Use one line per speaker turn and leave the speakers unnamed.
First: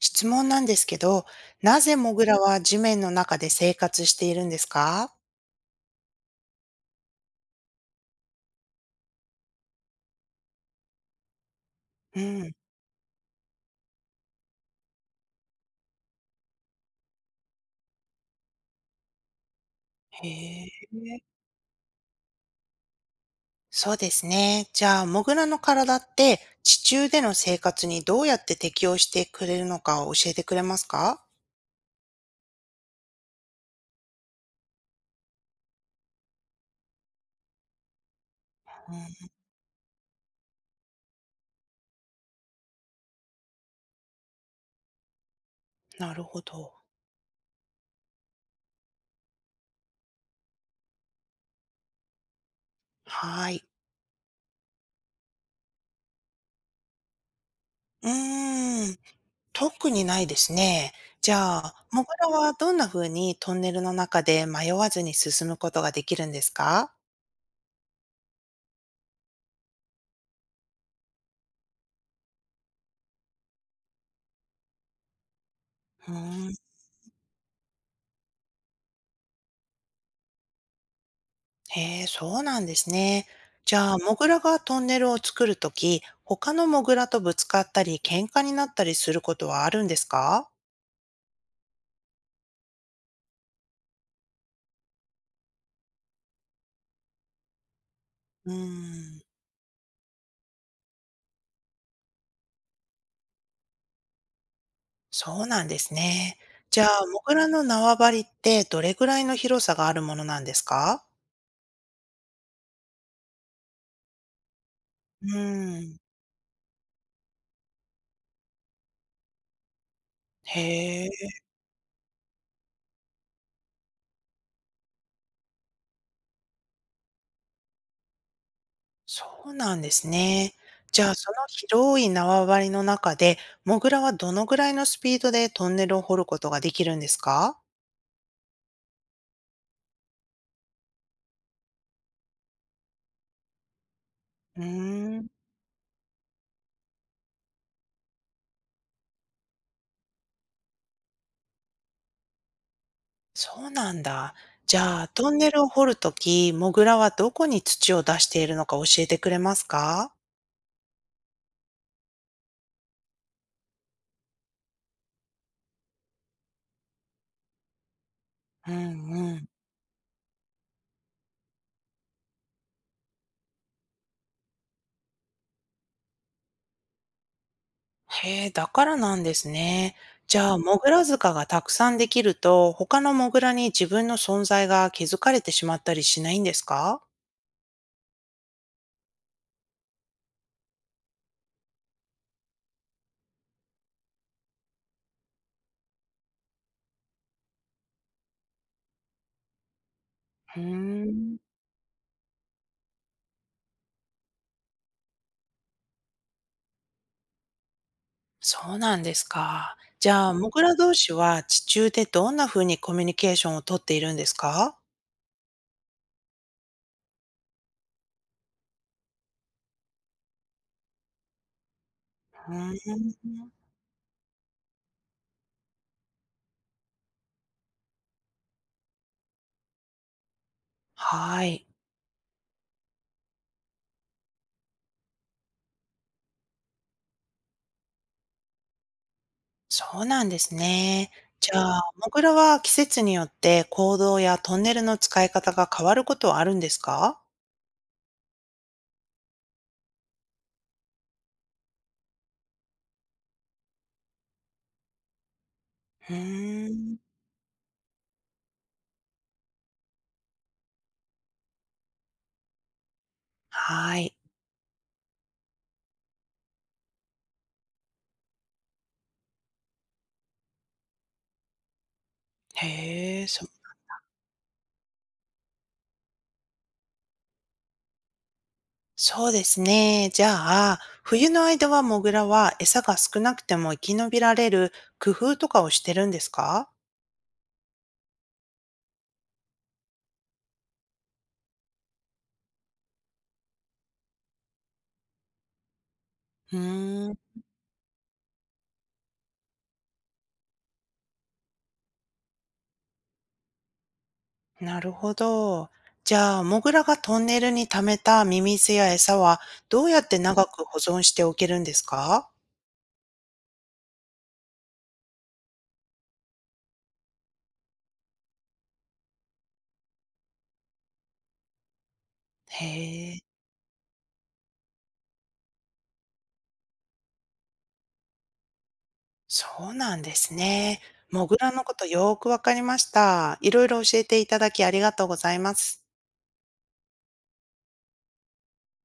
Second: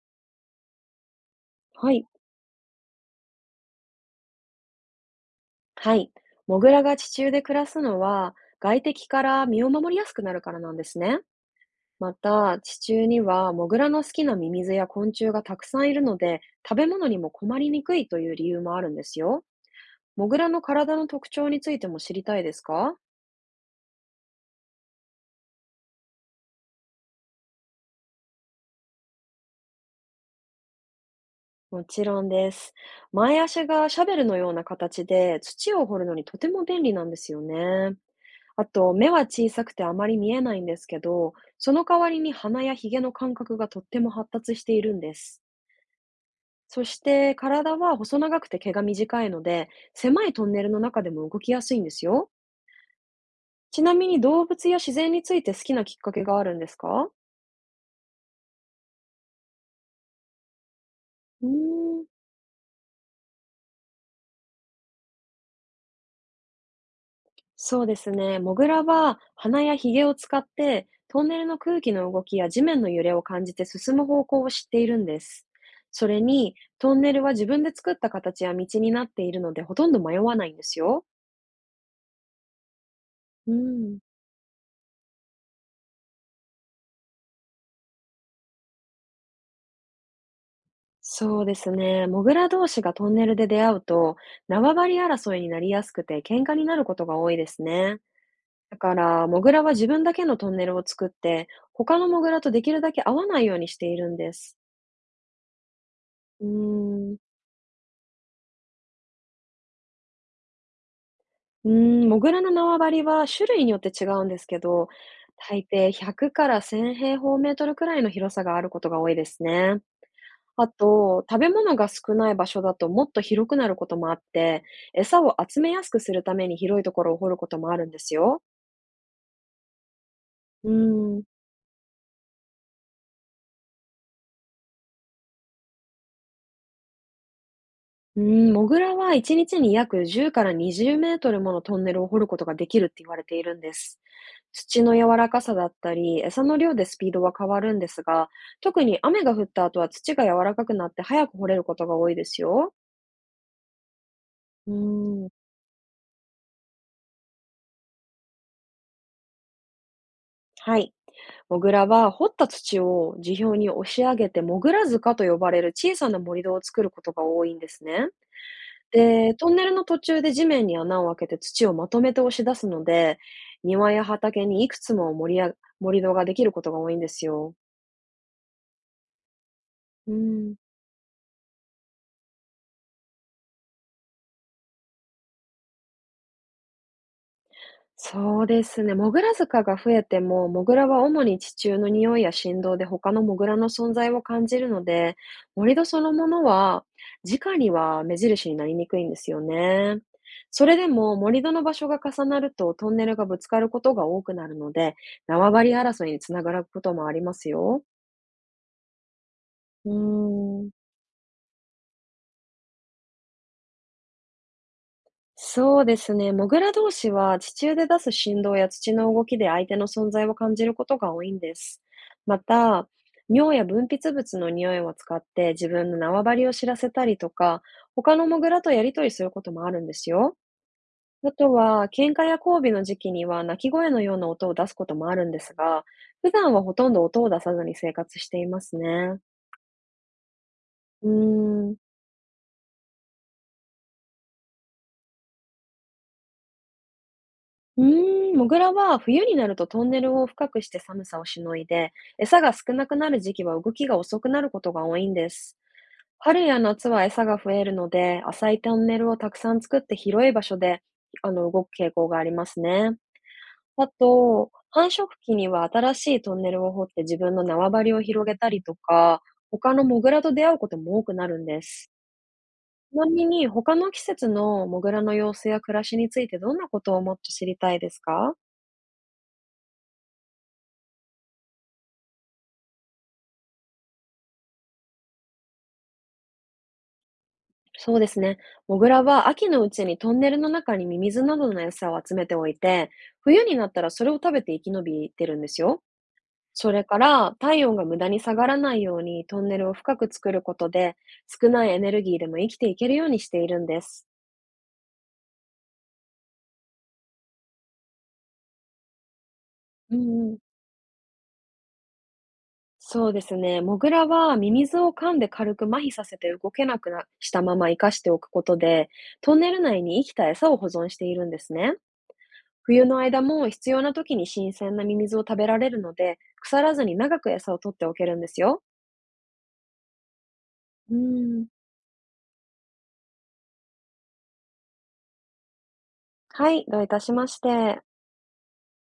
質問なんですけど、な
は
ぜ
い。
モグラは地面の中で生活しているんですか？
はい。モグラが地中で暮らすのは、外敵から身を守りやすくなるからなんですね。ま
うん。
た、地中にはモグラの好きなミミズや昆虫がたくさんいるので、食べ物にも困りにくいという理由もあるんですよ。モ
へ
グラの
え。
体の特徴についても知りたいですか？
そうですね。じゃあ、モグラの体って地中での生活にどうやって適応してくれるのか教えてくれますか？
もちろんです。前足がシャベルのような形で土を掘るのにとても便利なんですよね。あと、
う
目は
ん。
小さくてあまり見えないんですけど、その代わりに鼻やひげの感覚がとっても発達しているんです。
なるほど。
そして体は細長くて毛が短いので、狭いトンネルの中でも動きやすいんですよ。
はい。
ちなみに、動物や自然について好きなきっかけがあるんですか？
うーん。特にないですね。じ
うー
ゃあ、モ
ん。
グラはどんな風にトンネルの中で迷わずに進むことができるんですか？
そうですね。モグラは鼻やヒゲを使って、トンネルの空気の動きや地面の揺れを感じて進む方向を知っているんです。そ
うー
れに、
ん。
トンネルは自分で作った形や道になっているので、ほとんど迷わないんですよ。
へえ、そうなんですね。
う
じゃ
ん。
あ、モグラがトンネルを作るとき、他のモグラとぶつかったり、喧嘩になったりすることはあるんですか？
そうですね。モグラ同士がトンネルで出会うと、縄張り争いになりやすくて喧嘩になることが多いですね。
うー
だか
ん、
ら、モグラは自分だけのトンネルを作って、他のモグラとできるだけ合わないようにしているんです。
そうなんですね。
うー
じゃあ、
ん。
モグラの縄張りってどれぐらいの広さがあるものなんですか？
うーん、モグラの縄張りは種類によって違うんですけど、
う
大抵
ーん、
100から1000平方メートルくらいの広さがあることが多いですね。あ
へ
と、
え、
食べ物が少ない場所だともっと広くなることもあって、餌を集めやすくするために広いところを掘ることもあるんですよ。
そうなんですね。
う
じゃあ、
ーん。
その広い縄張りの中で、モグラはどのぐらいのスピードでトンネルを掘ることができるんですか？
うーん、モグラは1日にちに約10から20メートルものトンネルを掘ることができるって言われているんです。
う
土の柔
ー
ら
ん。
かさだったり、餌の量でスピードは変わるんですが、特に雨が降った後は土が柔らかくなって早く掘れることが多いですよ。
そうなんだ。
う
じゃあ、
ーん、
トンネルを掘るとき、モグラはどこに土を出しているのか教えてくれますか？
はい。モグラは掘った土を地表に押し上げて、モグラ塚と呼ばれる小さな盛り土を作ることが多いんですね。
うん
で、
うん。
トンネルの途中で地面に穴を開けて土をまとめて押し出すので、庭や畑にいくつも森や盛り土ができることが多いんですよ。
へえ、だからなんですね。
う
じ
ん。
ゃあ、モグラ塚がたくさんできると、他のモグラに自分の存在が気づかれてしまったりしないんですか？
そうですね。モグラ塚が増えても、モグラは主に地中の匂いや振動で他のモグラの存在を感じるので、盛り土そのものは、直には目印になりにくいんですよね。
うー
それでも
ん、
盛り土の場所が重なるとトンネルがぶつかることが多くなるので、縄張り争いにつながることもありますよ。
そうなんですか。
う
じゃあ、モ
ー
グ
ん、
ラ同士は地中でどんな風にコミュニケーションをとっているんですか？
そうですね。モグラ同士は地中で出す振動や土の動きで相手の存在を感じることが多いんです。ま
うー
た、
ん、
尿や分泌物の匂いを使って自分の縄張りを知らせたりとか、他のモグラとやりとりすることもあるんですよ。あ
は
と
い。
は、喧嘩や交尾の時期には鳴き声のような音を出すこともあるんですが、普段はほとんど音を出さずに生活していますね。
そうなんです
う
ね。じゃ
ーん。
あ、モグラは季節によって行動やトンネルの使い方が変わることはあるんですか？
うーん、モグラは冬になるとトンネルを深くして寒さをしのいで、餌が少なくなる時期は動きが遅くなることが多いんです。
う
春や
ー
夏
ん。
は餌が増えるので、浅いトンネルをたくさん作って広い場所で、動く傾向がありますね。あ
はい。
と、繁殖期には新しいトンネルを掘って自分の縄張りを広げたりとか、他のモグラと出会うことも多くなるんです。ちな
へ
み
え、
に、
そ
他の季節のモグラの様子や暮らしについて、どんなことをもっと知りたいですか？
そうですね。じゃあ、冬の間はモグラは餌が少なくても生き延びられる工夫とかをしてるんですか？
そうですね。モグラは秋のうちにトンネルの中にミミズなどの餌を集めておいて、冬になったらそれを食べて生き延びてるんですよ。
う
それか
ーん、
ら、体温が無駄に下がらないようにトンネルを深く作ることで、少ないエネルギーでも生きていけるようにしているんです。
なるほど。じゃあ、モグラがトンネルに溜めたミミズや餌はどう
う
やって
んうん。
長く保存しておけるんですか？
そうですね。モグラはミミズを噛んで軽く麻痺させて、動けなくなしたまま生かしておくことで、トンネル内に生きた餌を保存しているんですね。冬の
へえ。
間も必要な時に新鮮なミミズを食べられるので、腐らずに長く餌を取っておけるんですよ。
そうなんですね。
う
モグ
ん。
ラのことよーくわかりました。いろいろ教えていただきありがとうございます。
はい、どういたしまして。